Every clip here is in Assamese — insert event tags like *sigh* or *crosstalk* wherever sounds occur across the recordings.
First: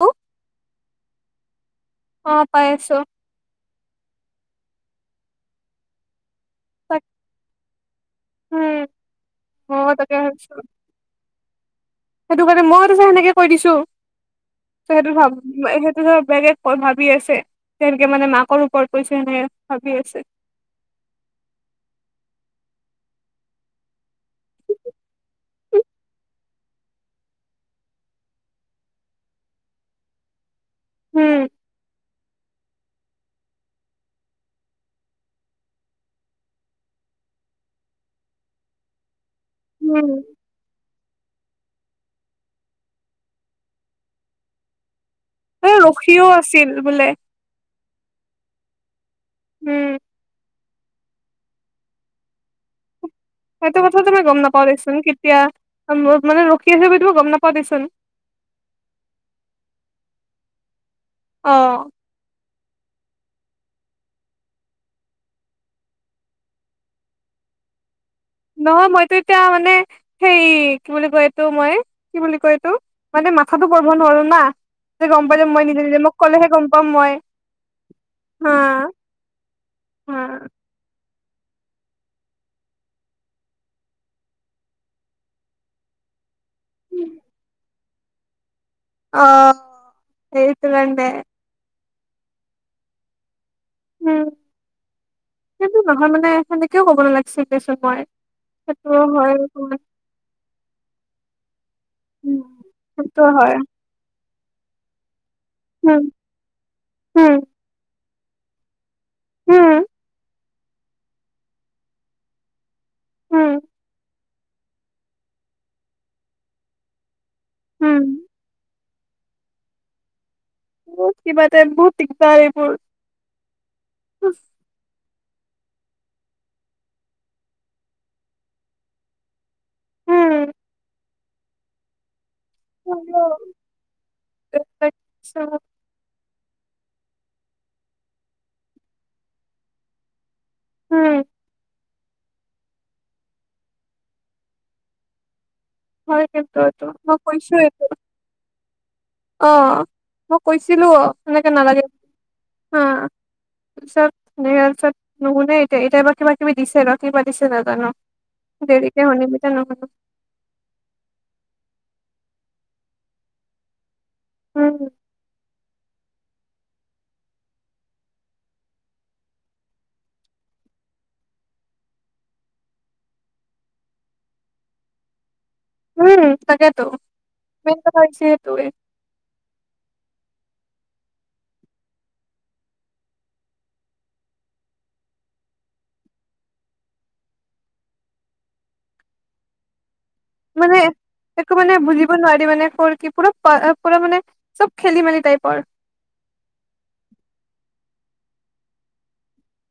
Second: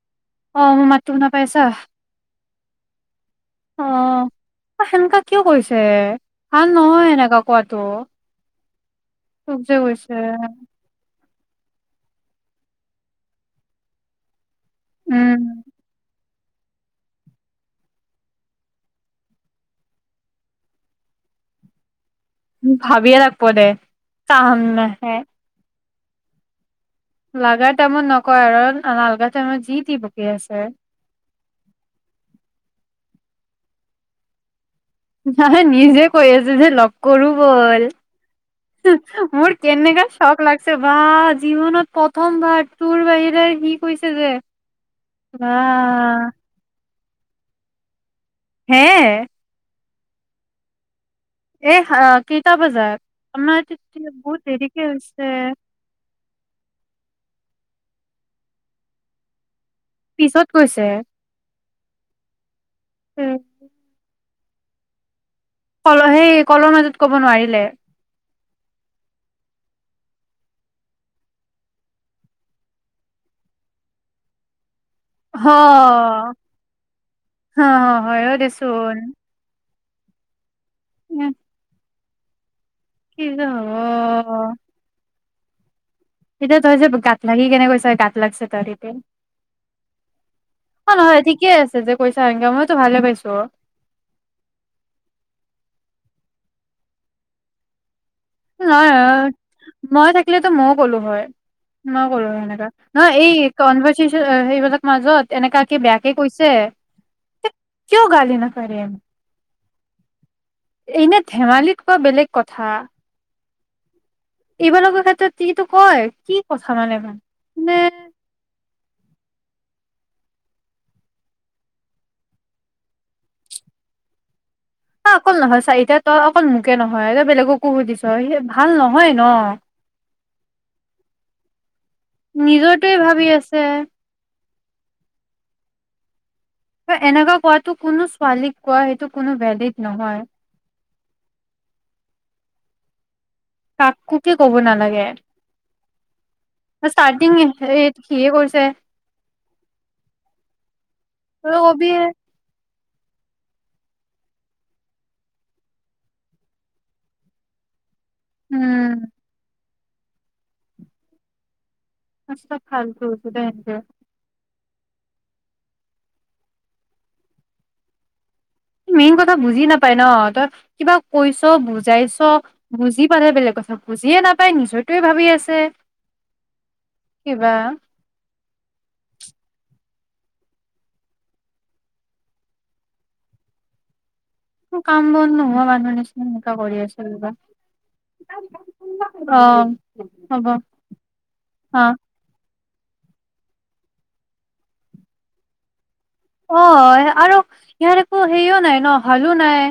হ অ মোৰ মাতটো শুনা পাই আছা অ পাই আছো অ সেনেকা কিয় কৰিছে ভাল তাক নহয় এনেককা কোৱাটো চ যে মইও গৈছে হেটো কাণে মইতোযে হেনেকে কৈ দিছো, তই হেটো ভাব উম হেটোহে বেলেগ ভাবি আছে, কেনকে মানে মাকৰ ওপৰত কৈছে হেনে ভাবি আছে। ভাবিয়ে থাকব দে, কাম নাহে। লাগা টাইমত নকয় আৰু নালগা টাইমত যি টি বকী আছে। হু। নাই নিজে কৈ আছো যে লগ কৰো ব'ল, মোৰ কেনেকা উম চখ লাগছে বা বা জীৱনত প্ৰথমবাৰ তোৰ বাহিৰে সি কৈছে যে বা এ ৰখিও আছিল বোলে। হে এ উম এহ আ কেইটা বজাত আমাৰ হেটো তেতিয়া কথাটো মই গম বহুত নাপাওঁ দেৰিকে দেচোন হৈছে কেতিয়া মোক মানে ৰখি আছে বুলি টো গম নাপ ক দেচোন। পিছত কৈছে। অ' উম কল', হেই কল' মাজত কব নোৱাৰিলে। নহয় মইতো এতিয়া মানে সেই কি বুলি কয় এটো মই, কি বুলি কয় এইটো মানে মাথাতো পৰব' নোৱাৰো না। গম পাই হ যে মই নিজে নিজে মোক ক'লেহে গম পাম মই, হ হয় অ হা। দেচোন হা উম কি যে হ'ব। এতিয়া তই যে গাত লাগি কেনে কৈছে-গাত লাগিছে তাইটি। অ', এইত অ ৰানডে। নহয় ঠিকে আছে যে কৈছা এনগে মইতো ভালে পাইছো। উম সেটো নহয় মানে সেনেকেও কব নালাগিছি দেছোন মই। নহয় সেইটোও হয় অ' অকমান মই থাকিলেতো ময়ো কলো হয়, মই কলো হয় হেনেকে, নহয় সেইটো এই হয় কনভাৰ্চিচ অ সেইবিলাক মাজত এনেকা কি উম বেয়াকে কৈছে? উম কিয় গালি নাফাৰে? হু। এনে ধেমালিত কোৱা বেলেগ কথা। হু। এইবিলাকৰ ক্ষেত্ৰত কিতো কয় কি কথা মানে বা। হু। বহুত কিবা দে, বহুত‌ দিগদাৰ এইবোৰ। অ' অকল নহয় চাৰিটা তই অকল মোকে নহয় তই বেলেগকো সুধিছ হেই ভাল নহয় ন। নিজৰটোৱে উম ভাবি আছে। অ' এনেকুৱা কোৱাতো কোনো ছোৱালীক কোৱা হেটো কোনো ভেলিড নহয়। হু। কাক কুকে কব নালাগে। হয় কিন্তু এইটো মই ষ্টাৰ্টিং কৈছো এইটো সিয়ে কৰিছে অ মই কৈছিলো অ সেনেকে তই নালাগে কবিয়ে বুলি হা চত নেহ চত নুশুনে এতিয়া এতিয়া ব কিবা কিবি দিছে ৰ কিবা দিছে নাজানো। দেৰি উম তে হনি মি তে নহব আ খালতছ ব একে উম মেইন কথা বুজি নাপাই ন তই কিবা কৈছ বুজাইছ বুজি পালে বেলেগ কথা বুজিয়ে নাপাই নিজয় টোয়ে ভাবি আছ উম তাকেতো ম পাইছ তো কাম বন নোহোৱা মানুহ নিচিনা এনেুৱা কৰি আছে ৰিবা অ হ'ব মানে একো মানে অ বুজিব নোৱাৰি মানে প কি পৰা পুৰা মানে চব খেলি মেলি তাই পৰ ইাৰে এক হেইও নাই ন হালো নাই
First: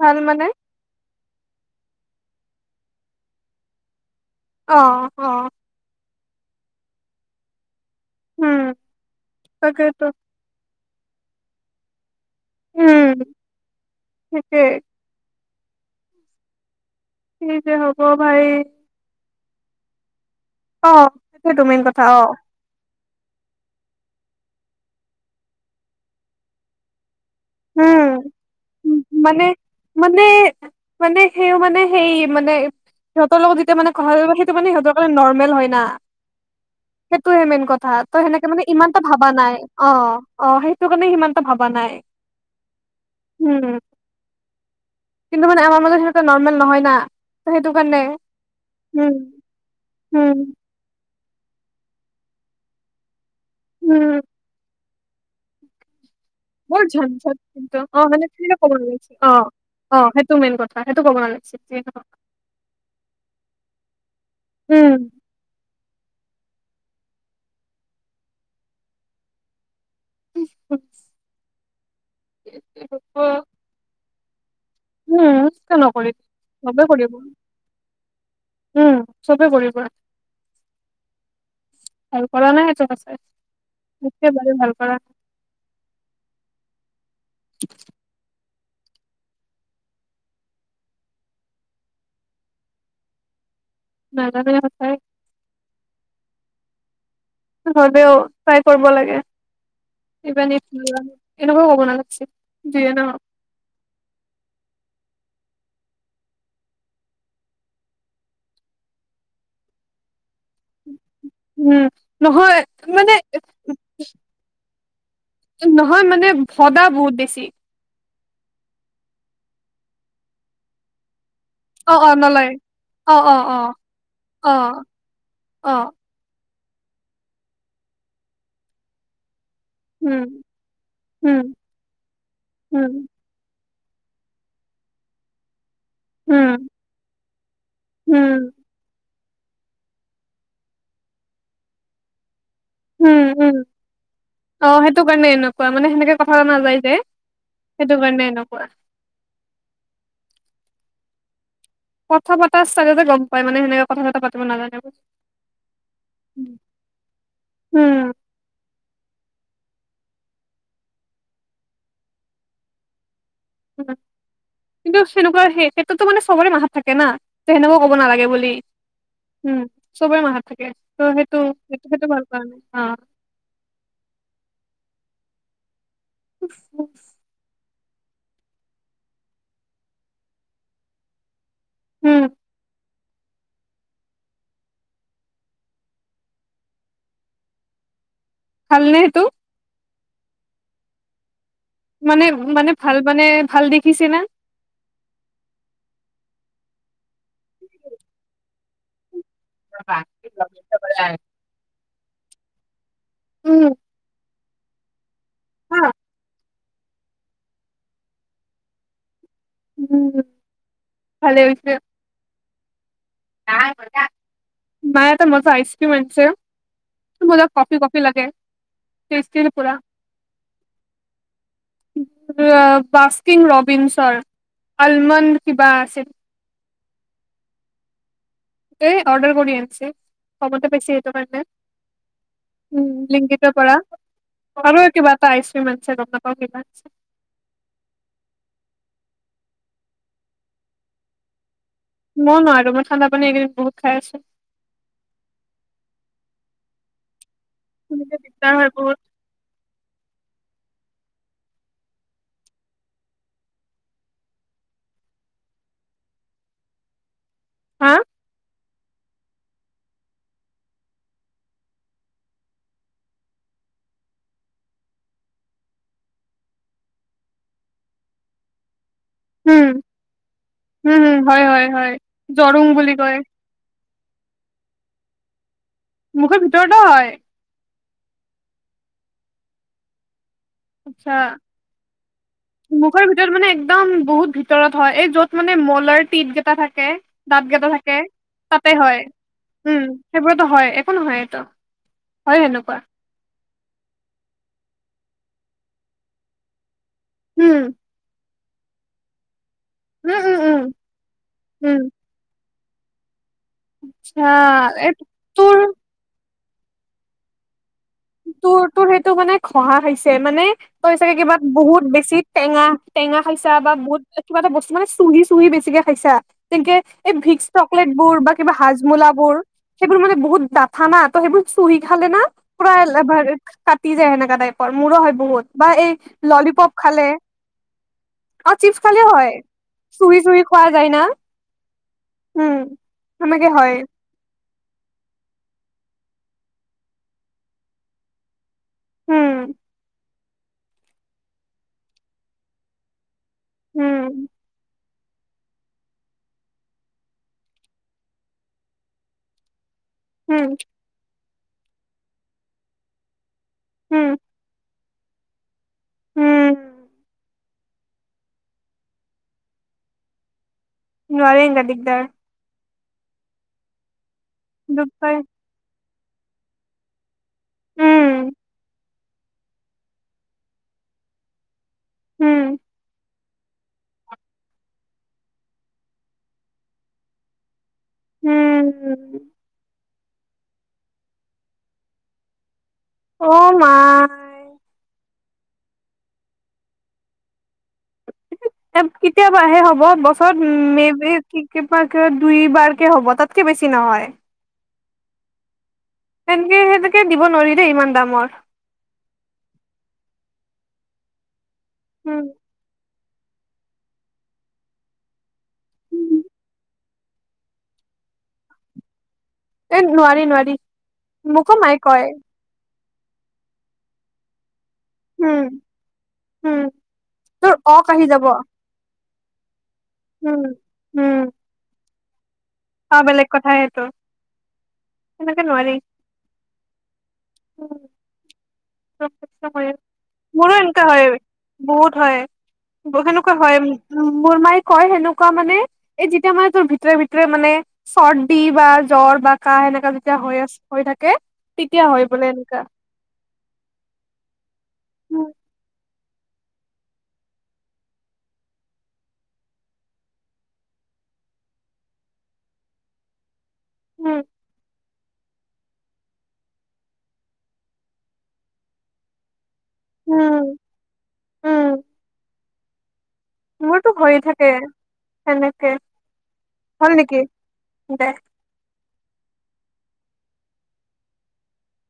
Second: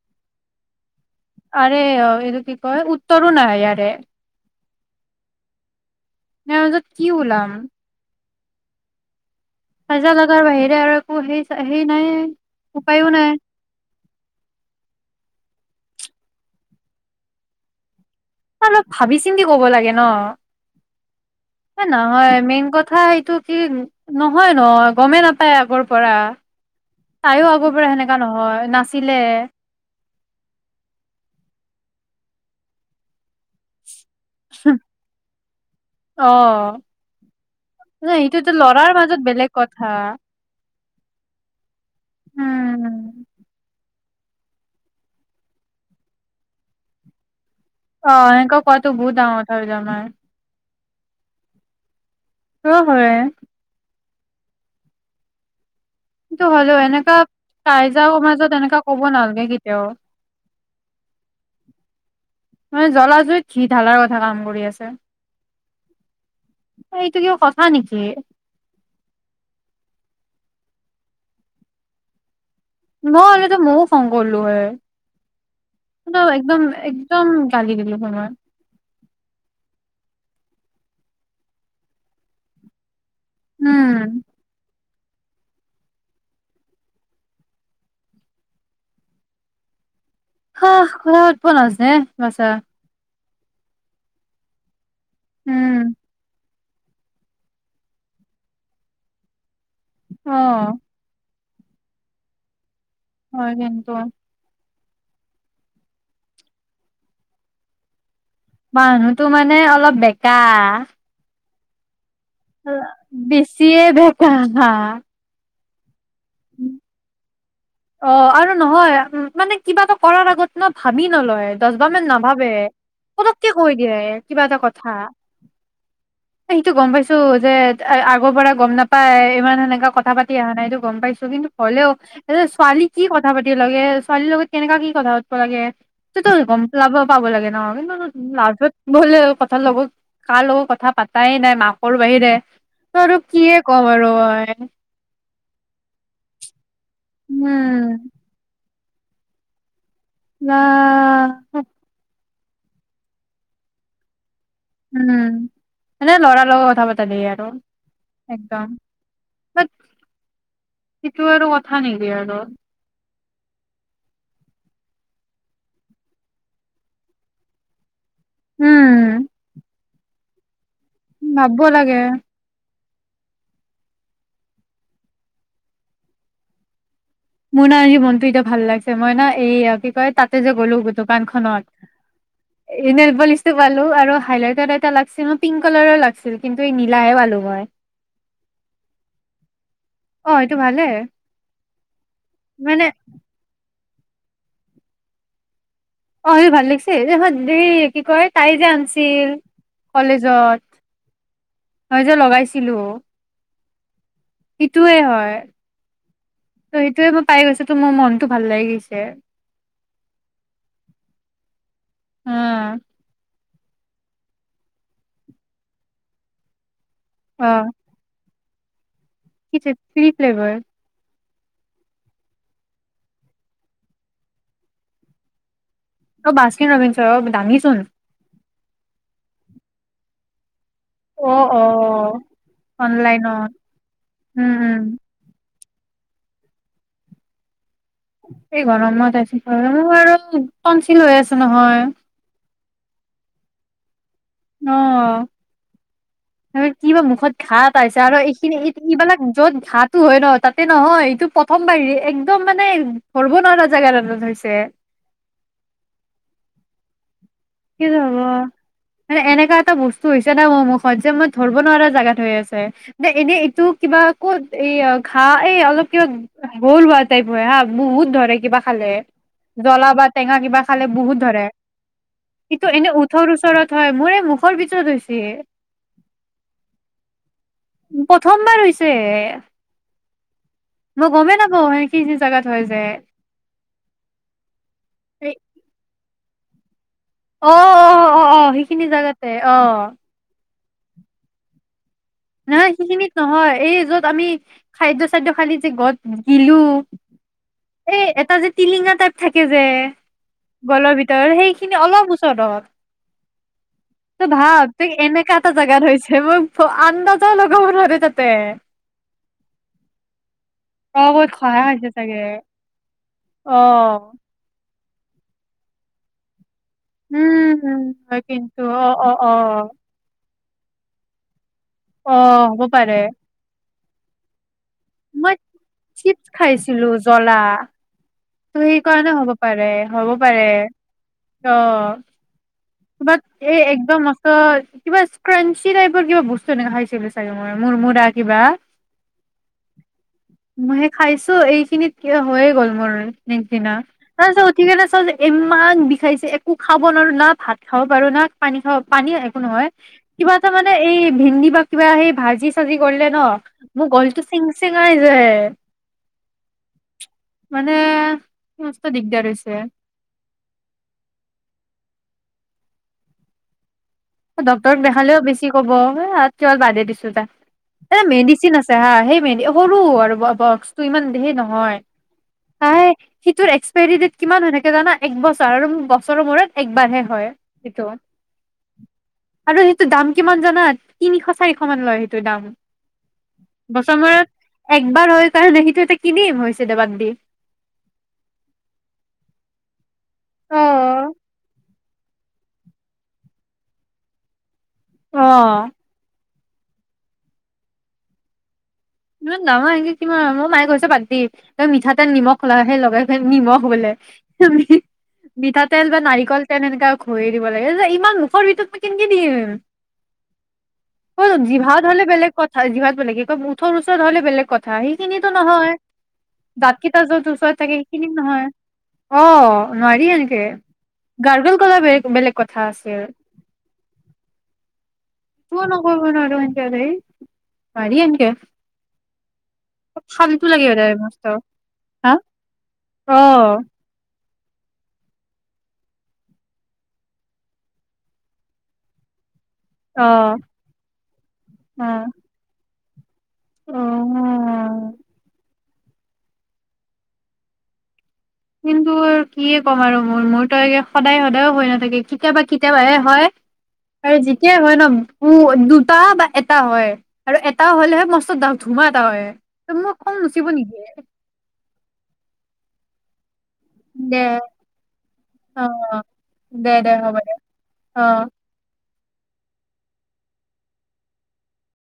ভাল মানে আৰে এইটো কি ক উত্তৰো নাই আৰে অ অ নাই অ ত কি ওলাম উম তাকেতো সাজা লগাৰ বাহিৰে আৰু অ সেই সেই নাই উপায়ো উম নাই থিকেই *unintelligible* যে হব অ ভাই অলপ ভাবি চিন্তি ক'ব লাগে ন অ সেইটোৱেতো স মেইন কথা অ নহয় মেইন কথা এইটো কি নহয় নহ গমেই নাপায় আগৰ পৰা তাইও আগৰ পৰা উম সেনেকা নহয়, নাছিলে। মানে মানে, মানে সেইও মানে সেই মানে সিহঁতৰ লগত যেতিয়া মানে, - কথাটো মানে, সেইটো মানে সিহঁতৰ কাৰণে নৰ্মেল হয় না অ সেইটোৱে মেইন কথা ত', সেনেকে সেইটোতো মানে লৰাৰ ইমানটা মাজত ভাবা বেলেগ নাই কথা অ', - অ ', সেইটো কাৰণে সিমানটা ভাবা নাই। উম উম', কিন্তু মানে আমাৰ মাজত সেনেকুৱা নৰ্মেল নহয় না। ত সেইটো কাৰণে অ', এনেকুৱা কৰাতো উম বহুত ডাঙৰ কথা হৈ যাই আমাৰ। উম তো হয়ে। উম', কিন্তু হলেও বৰ এনেকোৱা ঝঞ্ঝাত কিন্তু অ কাইজা মানে মাজত সেনেকে এনেকা কব নালাগিছিল অ নালগে কেতিয়াও। অ সেইটো মেইন কথা সেইটো ক'ব নালাগিছিল যিয়ে নহওক মানে জ্বলা- -জুইত ঘি ঢালাৰ কথা কাম কৰি আছে। উম এইটো কিবা কথা নেকি? *unintelligible* মই হলেটো মইও খাওঁ। পৰলোৱে। উম ', কিয় নকৰিবি চবেই কৰিব একদম গালি দিলো হয় মই। উম',। চবে কৰিব আৰু কৰা নাই এজন আছে। উম, *unintelligible* *inaudible* হা ', খোৱা আটব নাজনে বাছা। নাজানে সঁচায়ে। উম, এ, 'হলেও চাই কৰিব লাগে। ইমানে অ', সোধৰালো। এনেকোৱা কব নালাগছিল। হয় কিন্তু আন, মানুহতো মানে অলপ বেগ, কোৱা, উম', নহয় মানে বেছিয়ে বেঁকা না, *unintelligible* নহয় মানে ভদা বহুত বেছি। অ ', আৰু নহয় উম, মানে কিবা এটা কৰাৰ আগত ন', ভাবি নলয়। দচ বাৰ অ মান অ নলয় নাভাবে অ অ পটককে অ কৈ দিয়ে কিবা অ এটা কথা। অ সেইটো গম পাইছো যে, আগৰ পৰা গম নাপাই ইমান, এনেকা কথা পাতি উম আহা নাই এইটো গম পাইছো উম কিন্তু হলেও এইচ, পালি উম কি কথা পাতিম, একেলগে ছোৱালীৰ লগত কেনেকা কি কথা পাতব লাগে। উম সেইটোতো লাভ পাব লাগে ন কিন্তু উম লাভ হলে কথাৰ লগত কাৰ লগত কথা পাতাই নাই মাকৰ বাহিৰে ত আৰু উম কিয়ে উম ক'ম আৰু মই অ সেইটো কাৰণে এনেকুৱা মানে সেনেকে কথা নাযায় দে সেইটো উম কাৰণে এনেকুৱা অ কথা পাতা ষ্টাইলতে গম পায় মানে সেনেকে কথা পাতিলে উম এনে লৰাৰ উম লগত কথা পাতা দেই আৰু উম একদম সেইটো আৰু কথা নেকি আৰু কিন্তু সেনেকুৱা সেই ক্ষেত্ৰতো মানে চবৰে মা হত থাকে না সেনেকুৱা ক'ব নালাগে বুলি উম উম চবেই মা থাকে তো সেইটো ভাবব সেইটো লাগে সেইটো ভাল পোৱা নাই অঁ উম মোৰ ন আজি মনতো এতিয়া ভাল লাগিছে মই ন এইয়া আৰু কি কয় তাতে যে গ'লো দোকানখনত উম নবলিচটো পালো আৰু হাইলাইটাৰ এটা লাগছিল পিংক কালাৰো লাগিছিল কিন্তু এই নীলাহে পালোঁ হয় ভালনে সেইটো অ এইটো ভালে মানে মানে ভাল মানে ভাল দিশ দেখিছে না অ স ভাল লাগিছে দে দে কি কয় তাই যে আনছিল কলেজত *unintelligible* মই যে লগাইছিলো অ উম সেইটোয়ে হয় হ ত সেইটোয়ে মই পাই গৈছো তো মোৰ মনতটো ভাল লাগি গৈছে উম উম নাই আটা মাই এটা মজা আইচক্ৰীম আছে বজ অ কফি কফি লাগে কি থ্ৰী ফ্লেভাৰ বাস্কিন ৰবিনছৰ আলমণ্ কিবা অ' বাছ কিন ৰবিঞ্চ অ দামিচোন হ'ব বেছি সেইটো অ কাৰণে অ উম অনলাইনত লিংগিতৰ পৰা উম উম আৰু কিবা এটা আহিছে কিমান আছে গম নাপাও কিমান আছে এই গৰমত আছো মই আৰু *unintelligible* হৈ আছো নহয় মই নোৱাৰো মই ঠাণ্ডা পানী এইকদিন বহুত খাই আছো। অ। তি কি বা মুখত। ঘাট আছে আৰু তেনেকে দিগদাৰ এইখিনি হয় বহুত এইবিলাক য'ত ঘাট। টো হয় ন তাতে নহয় এইটো প্ৰথম বাহিৰে একদম মানে ধৰব নোৱাৰা জেগা এত হৈছে কি হা যে হব। মানে এনেকা এটা বস্তু হৈছে না মোৰ মুখত যে মই ধৰিব নোৱাৰা জেগাত হৈ আছে মান এনেই এইটো কিবা কত এই ঘাঁ এই অলপ কিবা গল হোৱা টাইপ হয় হা বহুত ধৰে কিবা খালে উম জ্বলা বা টেঙা কিবা খালে উম হম বহুত হয় ধৰে। হয় হয় কিন্তু জৰুং এনে বুলি কয় ওঠৰ ওচৰত হয় মোৰ এই মুখৰ ভিতৰত হৈছে মুখৰ ভিতৰতে হয়। প্ৰথমবাৰ হৈছে মই আচছা গমেই নাপাওঁ সেইখিনি জোগাত হয় যে মুখৰ ভিতৰত মানে একদম বহুত ভিতৰত হয় এই যত মানে মলাৰ। পীত গেইটা থাকে। অ দাঁত কেইটা অ থাকে অ অ তাতে সেইখিনি হয় জোগাতে অ উম সেইবোৰেতো হয়। একো নহয় হেতো নহয় সেইখিনিত নহয়। এই য'ত আমি খাদ্য চাদ্য খালি যে গত গিলো উম এই এটা যে টিলিঙা টাইপ থাকে। যে উম উম উম গলৰ ভিতৰত সেইখিনি উম অলপ ওচৰত অ। আচ্ছা ত ভাব এই তোৰ এনেকা এটা তোৰ জেগাত হৈছে মই থ আন্দাজৰ লগ তোৰ তোৰ সেইটো মানে ঘহা খাইছে মানে তই অ চাগে কিবা খহা বহুত হৈছে বেছি চাগে টেঙা টেঙা খাইছা অ বা বহুত কিবা এটা বস্তু মানে। চুহি চুহি বেছিকে খাইছা। তেনেকে এই ভিক্স উম চকলেট বোৰ হয় বা কিবা কিন্তু অ অ অ হাজমোলাবোৰ সেইবোৰ মানে বহুত দ *unintelligible* তো সেইবোৰ চুহি খালে অ না হ'ব পাৰে *unintelligible* কাটি যায় সেনেকা টাইপ মোৰো হয় মই বহুত বা এই চিপছ ললিপপ খাইছিলো খালে জ্বলা অ ত চিপছ সেই খালে কাৰণে হয় হ'ব পাৰে হ'ব চুহি চুহি পাৰে খোৱা যায় না ত উম সেনেকে তমাত এই হয় একদমচত কিবা স্কেৰেঞ্চি টাইপ কিবা বস্তু এনেক খাইছে বুলি চাগে মই মোৰ দ্বাৰা কিবা উম মইহে খাইছো এইখিনিত কিয় হৈয়ে গ'ল মোৰ কেণ্টিনত উম তাৰ পিছত উঠি কেনে যে ইমান বিষাইছে একো খাব নোৱাৰো না ভাত খাব পাৰো না পানী খাওঁ পানী একো নহয় কিবা এটা উম মানে এই ভেন্দি কিবা কিবা সেই ভাজি চাজি কৰিলে ন মোৰ উম গলটো চিংচে চেঙাই যায় *inaudible* উম মানে মস্ত দিগদাৰ হৈছে *unintelligible* দিগদাৰ ডক্টৰক দুখ পাই দেখালেও বেছি কব *unintelligible* বাদে দিছো দা এ উম মেডিচিন আছে হা সেই মে সৰু আৰু বক্সটো ইমান ধেৰ নহয় উম, হ সিটোৰ এক্সপায়ৰী ডেট কিমান হৈ থাকে জানা এক বছৰ আৰু বছৰৰ মূৰত একবাৰ হে হয় সেইটো উম, আৰু টো দামটো দাম কিমান জানা? তিনিশ-চাৰিশমান লয় সেইটো দাম। অ' বছৰৰ মাই। মূৰত একবাৰ হৈ। *unintelligible* এটা কিনিম হৈছে দে বান দি কেতিয়াবাহে হ'ব। বছৰত অ মেই বি কি বা কে দুইবাৰকেই হ'ব তাতকে বেছি নহয়। অহ ', সেনেকে-সেনেকে দিব নোৱাৰি, দেই ইমান দামত। ইমান নহয়। সেইটোত কিমান মই মায়ে কৈছে বাদ দি। তই মিঠা তেল উম, নিমখ লৈ সে লগাই। নিমখ বোলে মিঠা তেল বা উম, নাৰিকল তেল সেনেকে ঘহি দিব লাগে যে ইমান মুখৰ ভিতৰত কেন কে দিম? এ নোৱাৰি নোৱাৰি। অকল মোকো মায়ে জিভাত হ'লে কয় বেলেগ কথা। জিভাত বেলেগে কৈ মোৰ। ঘৰ ওচৰত হ'লে বেলেগ কথা। যা, সেইখিনিটো উম, নহয়। উম, দাঁতকেইটা যত তোৰ ওচৰত থাকে অক আহি সেইখিনিত যাব নহয়। অ নোৱাৰি উম। এনেকে গাৰ্গল কৰা বেলেগ টো বেলেগ কথা আছিল অহ', বেলেগ কথাই সেইটো। সেনেকে কিয় নোৱাৰি। নকয় কথাটো এনকে ৰে? পাৰি এনকে। কষ্ট কৰে। ফাল্টু মোৰো লাগে এনেকুৱা সদায় হয় মস্ত বহুত হা হয়। অ সেনেকুৱা হয় মো মোৰ মায়ে কয় সেনেকুৱা মানে এই যেতিয়া মানে তোৰ ভিতৰে-ভিতৰে মানে চৰ্দি বা জ্বৰ বা কাহ, এনেকা অ যেতিয়া হৈ আছে, হৈ থাকে, তেতিয়া হয় অ বোলে, এনেকা। অ *inaudible* কিন্তু, কি ক'ম আৰু মোৰ -মোৰতো একে সদায়-সদায়ো হৈ নাথাকে। কেতিয়াবা-কেতিয়াবাহে হয়। সেই উম যেতিয়াই হয় ন। উম ', দুটা বা এটা হয়। আৰু, এটা হ'লেহে মস্ত ডাউট ধুমা এটা হয়। ত', মই কম, মচিব উম নিদিয়ে উম মোৰতো দে হৈয়েই থাকে। অ সেনেকে দে দে হ'ল হ'ব নেকি, দে অ দে?